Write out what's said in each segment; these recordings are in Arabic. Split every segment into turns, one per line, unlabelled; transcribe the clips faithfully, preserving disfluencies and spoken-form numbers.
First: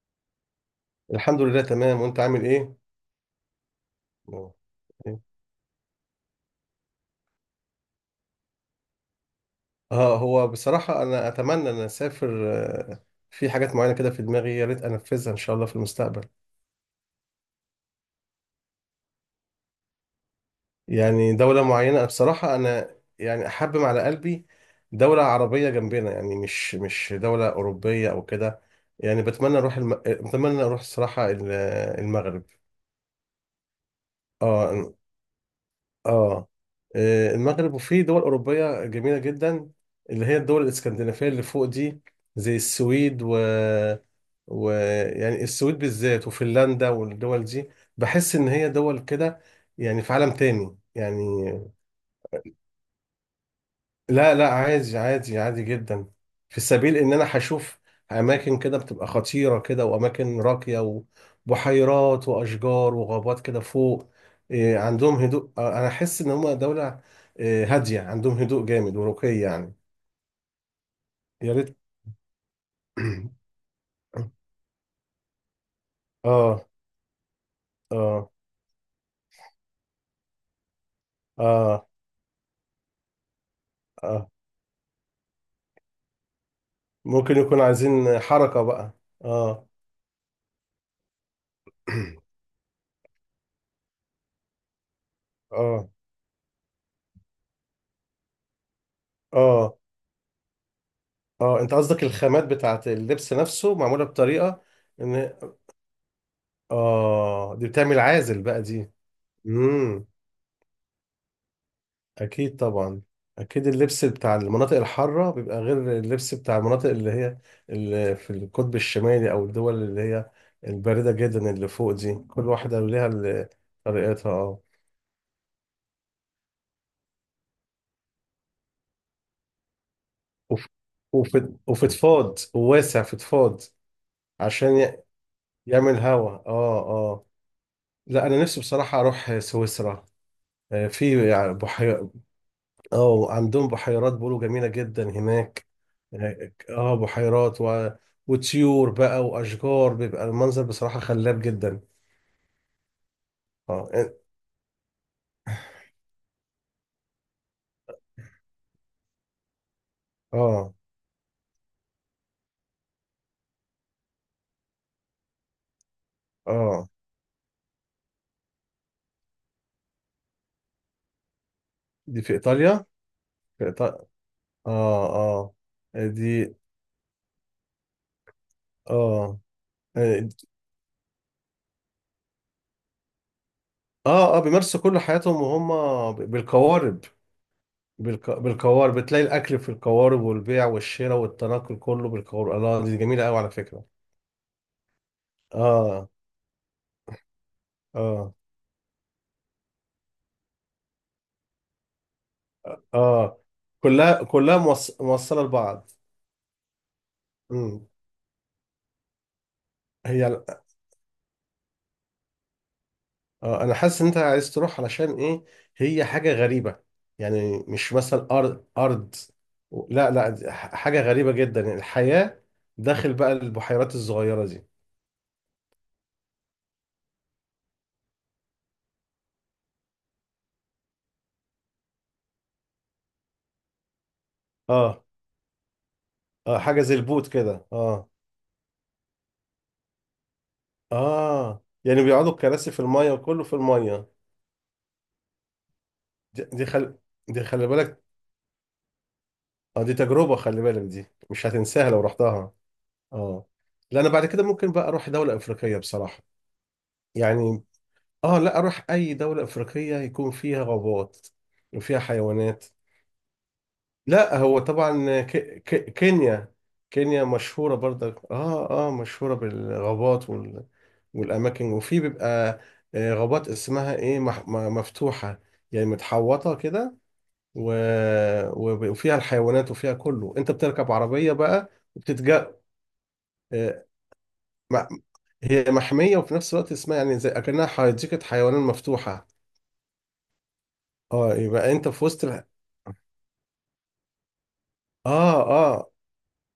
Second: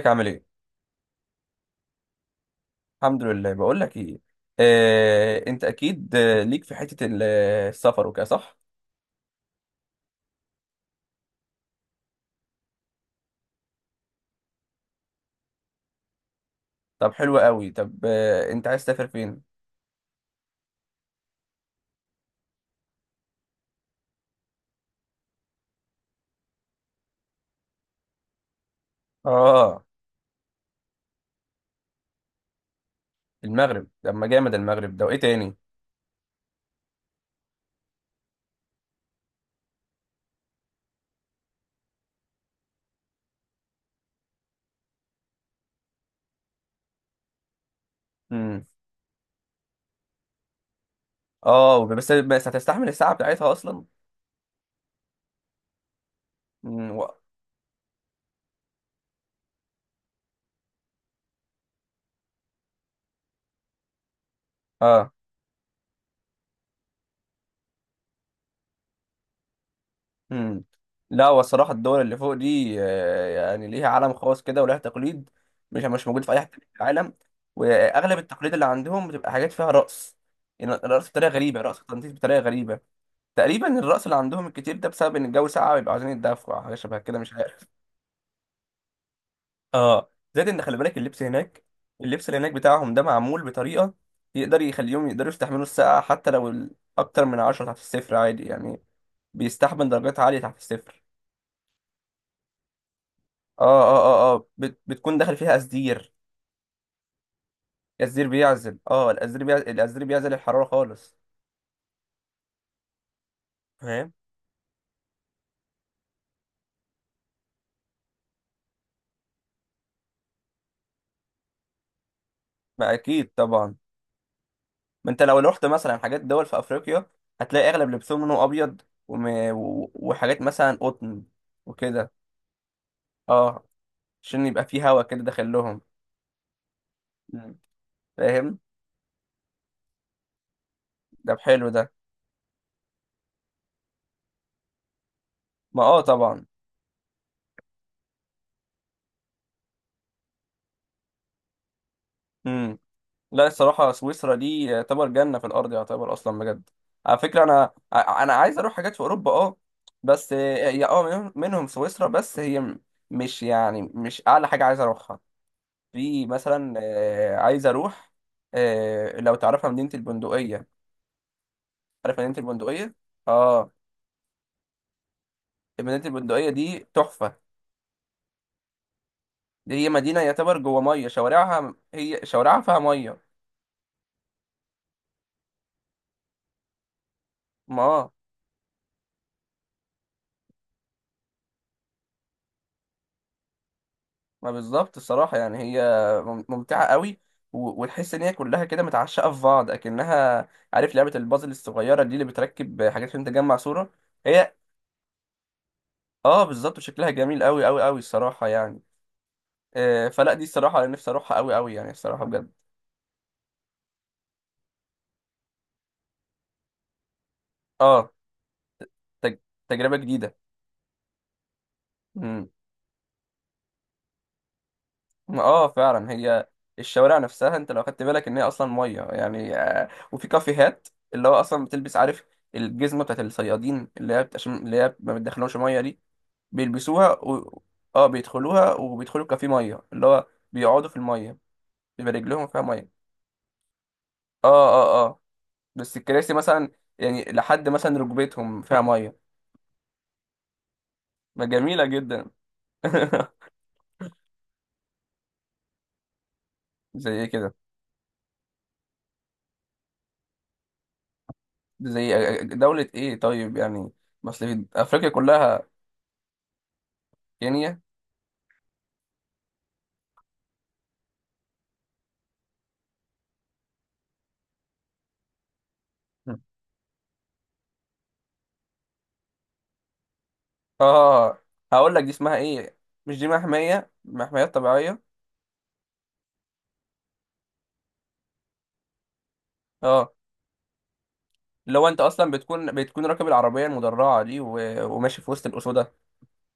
ازيك عامل ايه؟
الحمد لله تمام، وانت عامل ايه؟
الحمد لله. بقول لك ايه، آه، انت اكيد، آه، ليك في حتة ال- آه، السفر وكده، صح؟
اه، هو بصراحة انا اتمنى ان اسافر. آه، في حاجات معينة كده في دماغي، يا ريت انفذها ان شاء الله في المستقبل.
طب حلو قوي. طب آه، انت عايز تسافر فين؟
يعني دولة معينة، أنا بصراحة انا يعني احبم على قلبي. دولة عربية جنبنا، يعني مش مش دولة اوروبية او كده. يعني بتمنى اروح
اه،
الم... بتمنى اروح الصراحة ال- المغرب.
المغرب. طب ما جامد،
اه
المغرب ده وايه تاني؟
اه آه، المغرب، وفي دول أوروبية جميلة جدا، اللي هي الدول الإسكندنافية اللي فوق دي، زي السويد و... و يعني السويد بالذات وفنلندا والدول دي. بحس إن
امم
هي دول كده، يعني في عالم تاني يعني.
اه، بس بس هتستحمل الساعة بتاعتها اصلا؟
لا لا، عادي عادي عادي جدا، في
امم
سبيل
و...
ان انا هشوف اماكن كده بتبقى خطيرة كده، واماكن راقية، وبحيرات واشجار وغابات كده فوق. إيه،
اه
عندهم هدوء. آه، انا احس ان هم دولة إيه، هادية، عندهم هدوء جامد ورقي يعني.
امم لا،
يا
والصراحة
ريت.
الدول اللي فوق دي آه، يعني ليها عالم خاص كده، ولها تقليد مش مش موجود في اي حتة
اه
في العالم، واغلب
اه
التقليد اللي عندهم بتبقى حاجات فيها رقص. يعني رقص بطريقة غريبة، رقص
اه
تنطيط بطريقة غريبة. تقريبا الرأس اللي
اه
عندهم الكتير ده بسبب ان الجو ساقع، بيبقوا عايزين يتدفوا أو حاجه شبه كده، مش
ممكن يكون
عارف.
عايزين حركة بقى. اه.
اه، زائد ان خلي بالك اللبس هناك. اللبس اللي هناك بتاعهم ده معمول بطريقه يقدر يخليهم يقدروا يستحملوا
اه
السقعه، حتى لو ال- اكتر من عشرة تحت الصفر عادي يعني.
اه
بيستحمل درجات عاليه تحت الصفر.
اه انت قصدك الخامات بتاعت اللبس نفسه
اه اه
معمولة
اه اه
بطريقة
بت... بتكون
ان
داخل فيها أزدير.
اه دي بتعمل
الأزدير
عازل بقى
بيعزل
دي.
اه الأزدير بيعزل الأزدير
امم.
بيعزل الحراره خالص.
اكيد طبعا. اكيد اللبس
فاهم.
بتاع المناطق الحاره بيبقى غير اللبس بتاع المناطق اللي هي، اللي في القطب الشمالي، او الدول اللي هي البارده جدا اللي فوق دي، كل واحده
ما
ليها
اكيد
ال-
طبعا.
طريقتها اه
ما انت لو رحت مثلا حاجات دول في افريقيا، هتلاقي اغلب لبسهم لونه ابيض وم... و- وحاجات
وف-
مثلا قطن
وف-
وكده.
وفضفاض وواسع فضفاض،
اه، عشان يبقى
عشان
فيه هوا
ي-
كده داخل لهم.
يعمل هوا اه اه
مم.
لا، انا
فاهم.
نفسي بصراحه اروح سويسرا. آه، في
ده
يعني
حلو ده.
بحيرة. اه، عندهم بحيرات بيقولوا جميله جدا هناك.
ما اه طبعا.
اه، بحيرات و... وطيور بقى واشجار، بيبقى المنظر بصراحه خلاب جدا.
امم لا، الصراحه
اه
سويسرا دي يعتبر جنه في الارض، يعتبر اصلا بجد. على فكره، انا ع- انا عايز اروح حاجات في اوروبا، اه بس
اه
هي اه منهم منهم سويسرا، بس هي م- مش يعني مش اعلى حاجه عايز اروحها. في مثلا
اه
آه، عايز اروح آه، لو تعرفها مدينة البندقية. عارف
دي في
مدينة
ايطاليا.
البندقية؟
في
اه.
إيطاليا. اه
مدينة
اه
البندقية
دي
دي تحفة.
اه
دي هي مدينة
اه
يعتبر جوه مية شوارعها، هي شوارعها فيها مية.
اه بيمارسوا كل حياتهم وهم بالقوارب.
ما آه،
بالق... بالقوارب، بتلاقي الاكل في القوارب، والبيع والشراء والتنقل كله بالقوارب. الله، دي جميله قوي على فكره.
ما بالظبط، الصراحة يعني هي
اه
مم- ممتعة قوي، و- وتحس ان هي
اه
كلها كده متعشقة في بعض، اكنها عارف لعبة البازل الصغيرة دي اللي بتركب حاجات عشان
اه
تجمع صورة.
كلها
هي،
كلها موص... موصله لبعض.
اه بالظبط. وشكلها جميل قوي قوي
مم.
قوي الصراحة يعني. آه،
هي
فلا دي الصراحة انا نفسي اروحها قوي قوي، يعني الصراحة بجد.
اه انا حاسس ان انت عايز تروح علشان ايه. هي حاجه غريبه، يعني مش
اه،
مثلا ارض ارض.
تج... تجربة
لا لا،
جديدة.
دي ح- حاجه غريبه جدا، يعني الحياه
امم
داخل بقى البحيرات الصغيره دي.
اه فعلا. هي الشوارع نفسها، انت لو خدت بالك ان هي اصلا ميه يعني، آه، وفي كافيهات اللي هو اصلا بتلبس، عارف الجزمه بتاعت الصيادين اللي هي بت- عشان اللي هي
اه
ما بتدخلهمش ميه دي.
اه حاجه زي
بيلبسوها
البوت
و...
كده،
اه،
اه.
بيدخلوها، وبيدخلوا كافيه ميه اللي هو بيقعدوا في الميه.
اه، يعني
بيبقى
بيقعدوا
رجلهم فيها
الكراسي في
ميه.
الميه وكله في الميه.
اه، اه، اه، بس الكراسي
دي, دي
مثلا،
خل
يعني
دي خلي
لحد مثلا
بالك.
ركبتهم فيها ميه.
اه، دي تجربه، خلي بالك دي
ما
مش
جميله
هتنساها لو
جدا.
رحتها. اه، لا انا بعد كده ممكن بقى اروح دوله افريقيه بصراحه.
زي ايه كده؟
يعني اه لا اروح اي دولة افريقية يكون فيها غابات، وفيها
زي
حيوانات.
دولة ايه طيب يعني؟ ما
لا
اصل
هو
في افريقيا
طبعا ك...
كلها،
ك... كينيا. كينيا مشهورة
كينيا.
برضك، اه اه مشهورة بالغابات وال... والاماكن، وفي بيبقى آه، غابات اسمها ايه، مح... م- مفتوحة، يعني
مم.
متحوطة كده. و... وب- وفيها الحيوانات وفيها كله، انت بتركب عربية
اه،
بقى
هقول لك دي اسمها
وبتتجا
ايه، مش دي
آه،
محمية، محميات
مع-
طبيعية.
هي محمية، وفي نفس الوقت اسمها يعني زي اكنها حديقة حيوانات مفتوحة.
اه،
اه، يبقى
اللي هو
انت
انت
في وسط.
اصلا بتكون بتكون راكب العربية المدرعة دي و... وماشي في
اه
وسط الاسودة،
اه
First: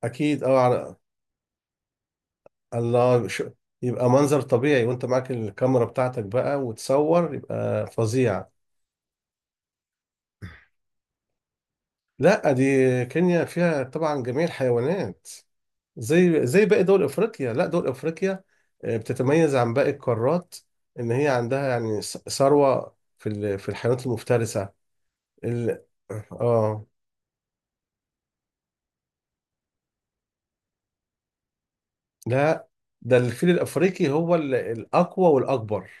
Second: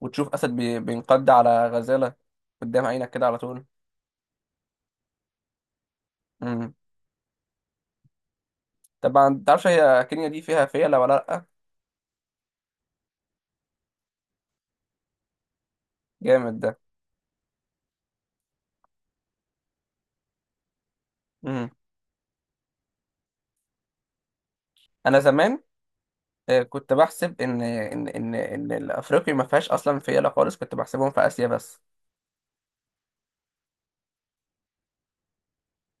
وتشوف
اكيد.
اسد
اه
بي...
على
بينقض على غزالة قدام عينك كده
الله.
على
شو...
طول.
يبقى منظر طبيعي، وانت معاك الكاميرا بتاعتك بقى
امم
وتصور، يبقى فظيع.
طبعا، متعرفش هي كينيا دي فيها فيلة ولا لأ؟
لا، دي كينيا فيها طبعا جميع الحيوانات، زي
جامد
زي
ده.
باقي دول افريقيا. لا، دول افريقيا آه، بتتميز عن باقي القارات، ان هي عندها
امم
يعني ث- ثروة في ال... في الحيوانات المفترسة.
انا زمان
ال...
آه،
اه
كنت بحسب ان ان ان ان الافريقيا ما فيهاش اصلا فيلة خالص، كنت بحسبهم في اسيا بس.
لا، ده الفيل الافريقي هو ال... الاقوى والاكبر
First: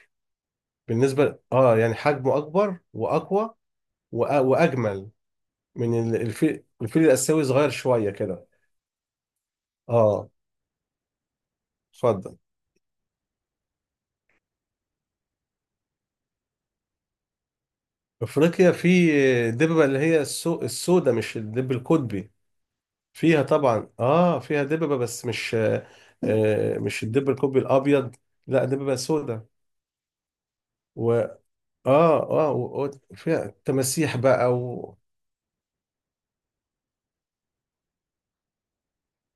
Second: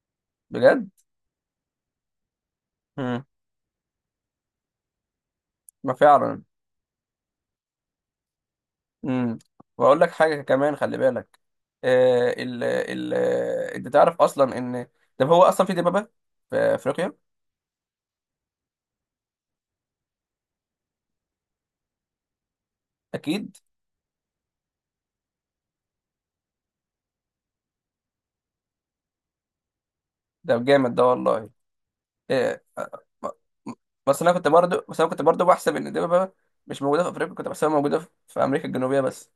بجد.
بالنسبة، اه يعني حجمه اكبر
مم.
واقوى وأ- واجمل
ما
من ال-
فعلا.
الفيل الفيل الاسيوي، صغير شويه كده.
مم. واقول لك
اه،
حاجه كمان، خلي بالك. آه
اتفضل.
ال ال آه، انت تعرف اصلا ان، طب هو اصلا في دبابه في افريقيا؟
افريقيا في دببه اللي هي السو... السوداء، مش الدب القطبي. فيها
اكيد.
طبعا، اه فيها دببه بس مش، آه، مش الدب القطبي الابيض، لا دببه سوداء.
ده جامد ده
و اه
والله.
اه
آه
و...
آه،
و-
ب-
فيها تماسيح
بس انا كنت
بقى.
برضو بس انا كنت برضو بحسب ان الدبابه مش موجوده في افريقيا، كنت بحسبها موجوده في في امريكا الجنوبيه بس،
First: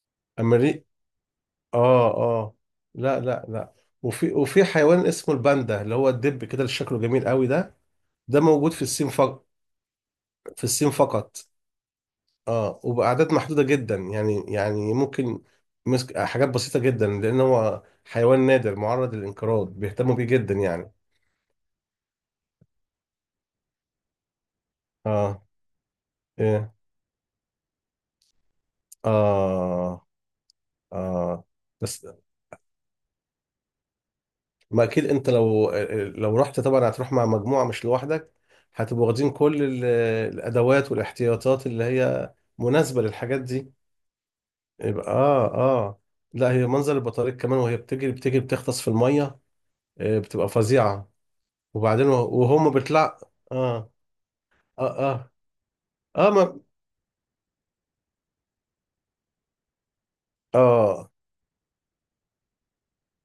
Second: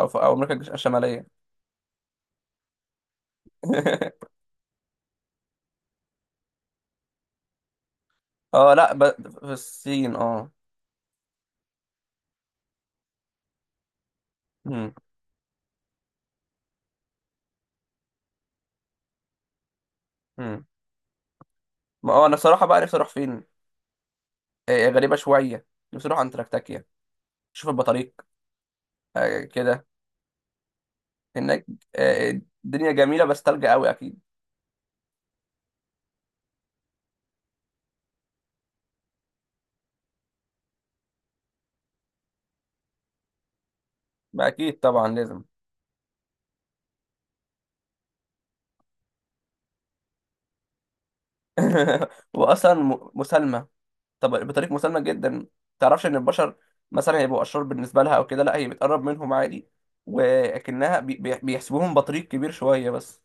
او في او امريكا الج-
وامريك
الشماليه.
اه اه لا لا لا. وفي وفي حيوان اسمه الباندا، اللي هو الدب كده اللي شكله جميل قوي ده، ده موجود
اه،
في
لا، ب...
الصين فقط.
في الصين، اه.
في الصين فقط، اه، وبأعداد محدودة جدا، يعني
مم.
يعني ممكن مسك حاجات بسيطة جدا، لأن هو حيوان نادر معرض للانقراض، بيهتموا بيه جدا
مم.
يعني.
ما هو انا صراحه بقى نفسي اروح فين، آه غريبه
اه.
شويه. نفسي اروح
ايه.
انتاركتيكا، شوف البطاريق آه، كده
اه اه
هناك.
بس
آه، الدنيا جميلة بس تلج قوي أكيد.
ما أكيد، أنت لو لو رحت طبعا هتروح مع مجموعة مش لوحدك، هتبقوا واخدين كل ال- الأدوات والاحتياطات اللي هي مناسبة للحاجات دي.
ما أكيد طبعا
يبقى
لازم.
اه اه لا، هي منظر البطاريق كمان، وهي بتجري بتجري بتغطس في المية آه، بتبقى فظيعة. وبعدين و- وهم
وأصلا م-
بيطلع.
مسالمة.
اه
طب بطريقة مسالمة
اه اه
جدا. تعرفش إن
اه
البشر
ما
مثلا هيبقوا أشرار بالنسبة لها أو كده؟ لا، هي بتقرب منهم عادي، ولكنها
اه
بي- بي- بيحسبوهم بطريق كبير شوية بس.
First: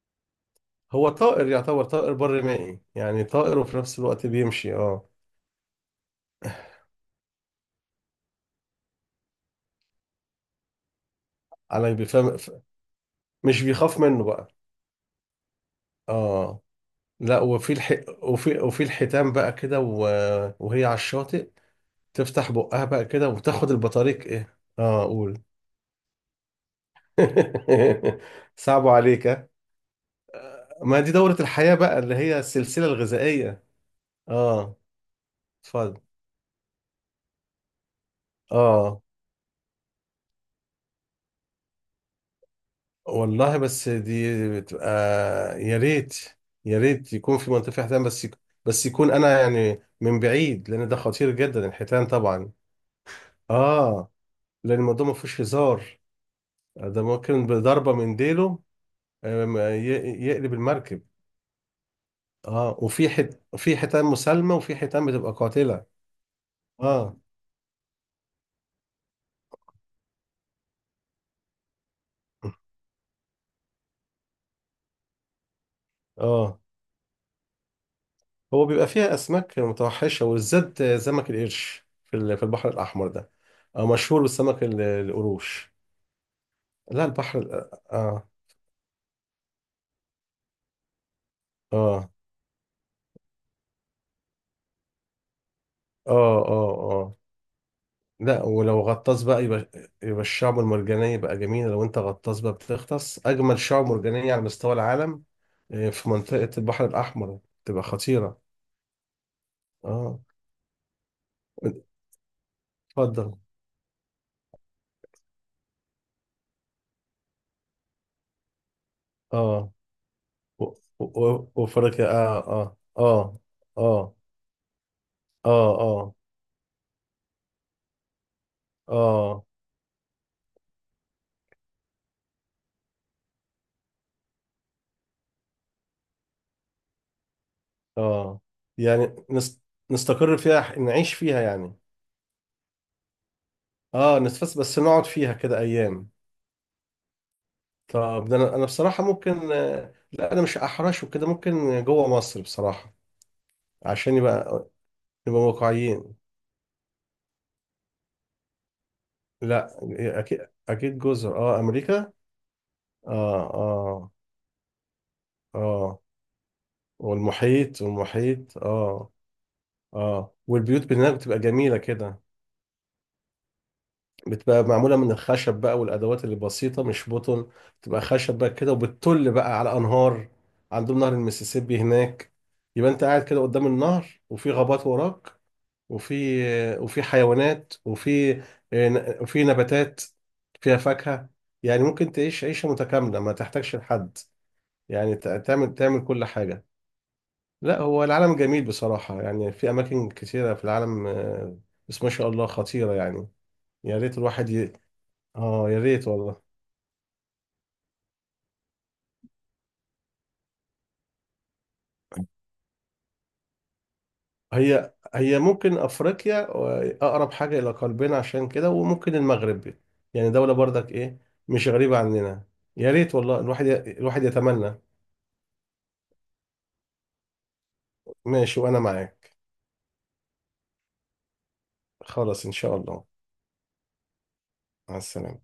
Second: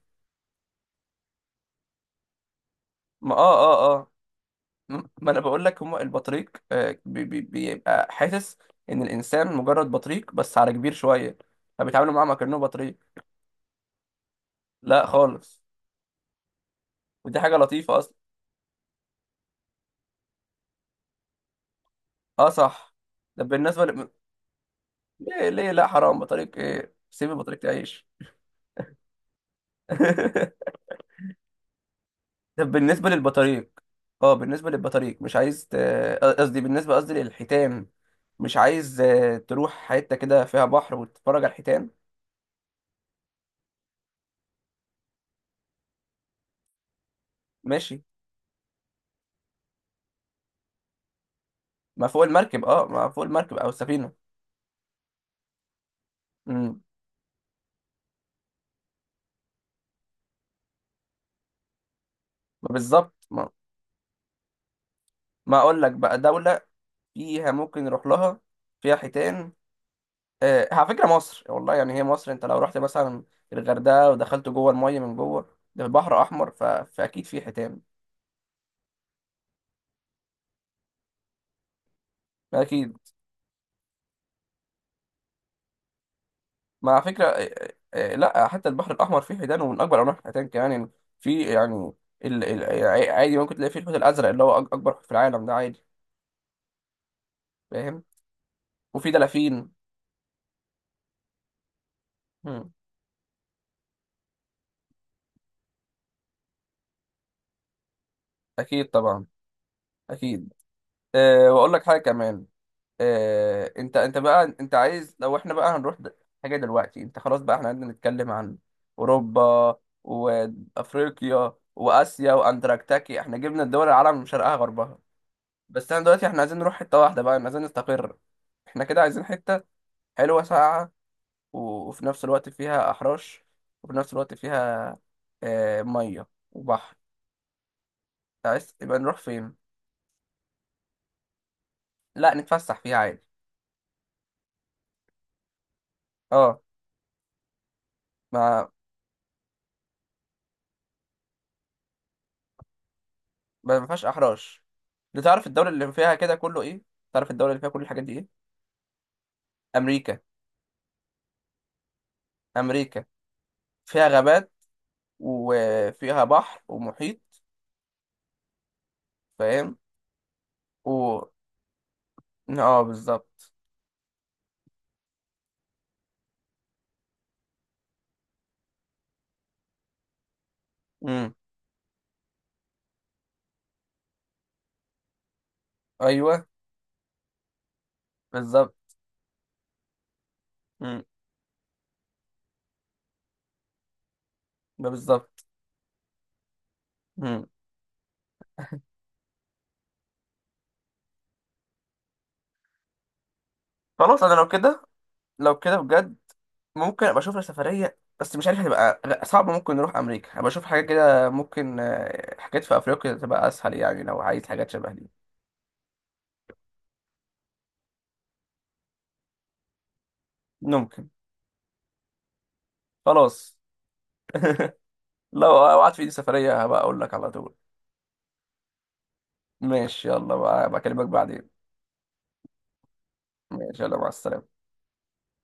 هو طائر يعتبر طائر بري مائي، يعني
ما آه
طائر وفي
آه
نفس
آه
الوقت بيمشي
م-
اه.
ما أنا بقول لك، هما البطريق آه، بي- بي- بيبقى حاسس إن الإنسان مجرد بطريق بس على كبير شوية،
على
فبيتعاملوا معاه ما
بيفهم.
كأنه بطريق.
مش بيخاف منه بقى.
لا خالص.
اه
ودي
لا،
حاجة
وفي الح...
لطيفة.
وفي وفي الحيتان بقى كده، و... وهي على الشاطئ
اه،
تفتح بقها
صح.
بقى كده
طب
وتاخد
بالنسبة ل...
البطاريق ايه، اه، قول.
ليه ليه لا، حرام، بطريق ايه، سيب البطريق تعيش.
صعب عليك ها؟ ما دي دورة الحياة بقى، اللي هي
طب
السلسلة
بالنسبة
الغذائية.
للبطاريق، اه، بالنسبة
اه،
للبطاريق مش عايز ت-
اتفضل.
قصدي، بالنسبة، قصدي للحيتان، مش عايز
اه
آه، تروح حتة كده فيها بحر وتتفرج على الحيتان؟
والله، بس دي بتبقى يا ريت. يا ريت يكون في منطقة فيها
ماشي.
حيتان، بس يك... بس يكون انا يعني من بعيد، لان ده خطير جدا الحيتان
ما فوق
طبعا.
المركب، اه ما فوق المركب او السفينة.
اه، لان الموضوع ما فيهوش هزار،
امم
ده ممكن بضربة من ديله آم، ي... يقلب المركب.
ما
اه، وفي
بالظبط
حت...
ما,
في حيتان مسالمة، وفي حيتان بتبقى
ما اقول
قاتلة.
لك بقى دولة
اه
فيها ممكن نروح لها، فيها حيتان. آه، على فكره، مصر والله. يعني هي مصر، انت لو رحت مثلا الغردقه ودخلت جوه الميه من جوه، ده بحر احمر،
اه
ف... فاكيد في حيتان.
هو بيبقى فيها اسماك متوحشة، وبالذات سمك القرش في ال- في البحر
اكيد.
الاحمر ده. آه، مشهور بالسمك ال- القروش.
ما على
لا
فكره،
البحر
آه،
ال-
آه، آه،
اه
لا حتى البحر الاحمر فيه حيتان، ومن اكبر انواع الحيتان كمان يعني. في يعني
اه
ال... ال... عادي ممكن تلاقي فيه الحوت الازرق اللي هو أك- اكبر حوت في العالم ده عادي.
اه اه اه
فاهم.
لا، ولو
وفي
غطاس بقى يبقى
دلافين.
يبقى الشعب المرجانية بقى جميلة، لو انت غطاس بقى
مم.
بتغطس أجمل شعب مرجانية على مستوى العالم آه، في منطقة البحر الأحمر، تبقى خطيرة.
اكيد طبعا،
اه،
اكيد. أه واقول لك حاجه كمان.
اتفضل.
آه، انت انت بقى، انت عايز لو احنا بقى هنروح د- حاجه دلوقتي، انت خلاص بقى احنا قعدنا نتكلم عن
اه
اوروبا
و- و- و-
وافريقيا
وأفريقيا
واسيا
اه اه
واندراكتاكي، احنا
اه
جبنا الدول
اه
العالم من شرقها غربها.
اه
بس انا
اه
دلوقتي احنا عايزين نروح حته واحده بقى، عايزين نستقر، احنا كده عايزين
اه
حته حلوه ساقعه، و- وفي نفس الوقت فيها احراش، وفي نفس الوقت فيها آه، ميه وبحر.
اه
عايز يبقى
يعني
نروح فين؟
نس- نستقر فيها، نعيش فيها يعني.
لا، نتفسح فيها عادي.
اه، نتفس بس نقعد فيها كده أيام.
اه،
طب ده انا أنا
ما
بصراحه ممكن آه، لا، انا مش احرش وكده، ممكن جوه مصر بصراحه،
ما ما فيهاش
عشان
احراج.
يبقى
انت
نبقى
تعرف الدولة اللي فيها
واقعيين.
كده كله ايه؟ تعرف الدولة اللي فيها كل الحاجات دي ايه؟
لا،
امريكا.
اكيد اكيد جزر اه امريكا.
امريكا
اه
فيها
اه
غابات،
اه
وفيها بحر ومحيط.
والمحيط والمحيط اه
فاهم.
اه، والبيوت هناك
و
بتبقى جميله كده،
اه، بالظبط.
بتبقى معموله من الخشب بقى، والادوات اللي بسيطه مش بطن، بتبقى خشب بقى كده، وبتطل بقى على انهار، عندهم نهر
امم
المسيسيبي هناك. يبقى انت قاعد كده قدام النهر، وفي غابات وراك، وفي
ايوه،
وفي حيوانات وفي
بالظبط.
وفي نباتات فيها
امم
فاكهة. يعني ممكن تعيش عيشة متكاملة، ما تحتاجش لحد،
ده
يعني ت-
بالظبط.
تعمل تعمل كل حاجة.
امم
لا، هو العالم جميل بصراحة، يعني في أماكن كثيرة في العالم آه، بس ما شاء الله خطيرة يعني، يا ريت
خلاص، انا لو
الواحد ي...
كده، لو
آه،
كده
يا ريت
بجد
والله.
ممكن ابقى اشوف لي سفرية، بس مش عارف هتبقى غ- صعبة. ممكن نروح امريكا ابقى اشوف حاجات كده، ممكن آه، حاجات في افريقيا تبقى اسهل يعني لو عايز حاجات شبه
هي
دي.
هي ممكن أفريقيا آه، أقرب حاجة إلى قلبنا عشان كده، وممكن المغرب، يعني دولة برضك
ممكن.
إيه، مش غريبة عننا. يا ريت والله،
خلاص،
الواحد ي... الواحد يتمنى.
لو وقعت في ايدي سفرية هبقى اقول لك على طول.
ماشي، وانا معاك.
ماشي. يلا بقى، بكلمك بعدين.
خلاص ان شاء الله.
ماشي، يلا مع السلامة.
مع السلامة.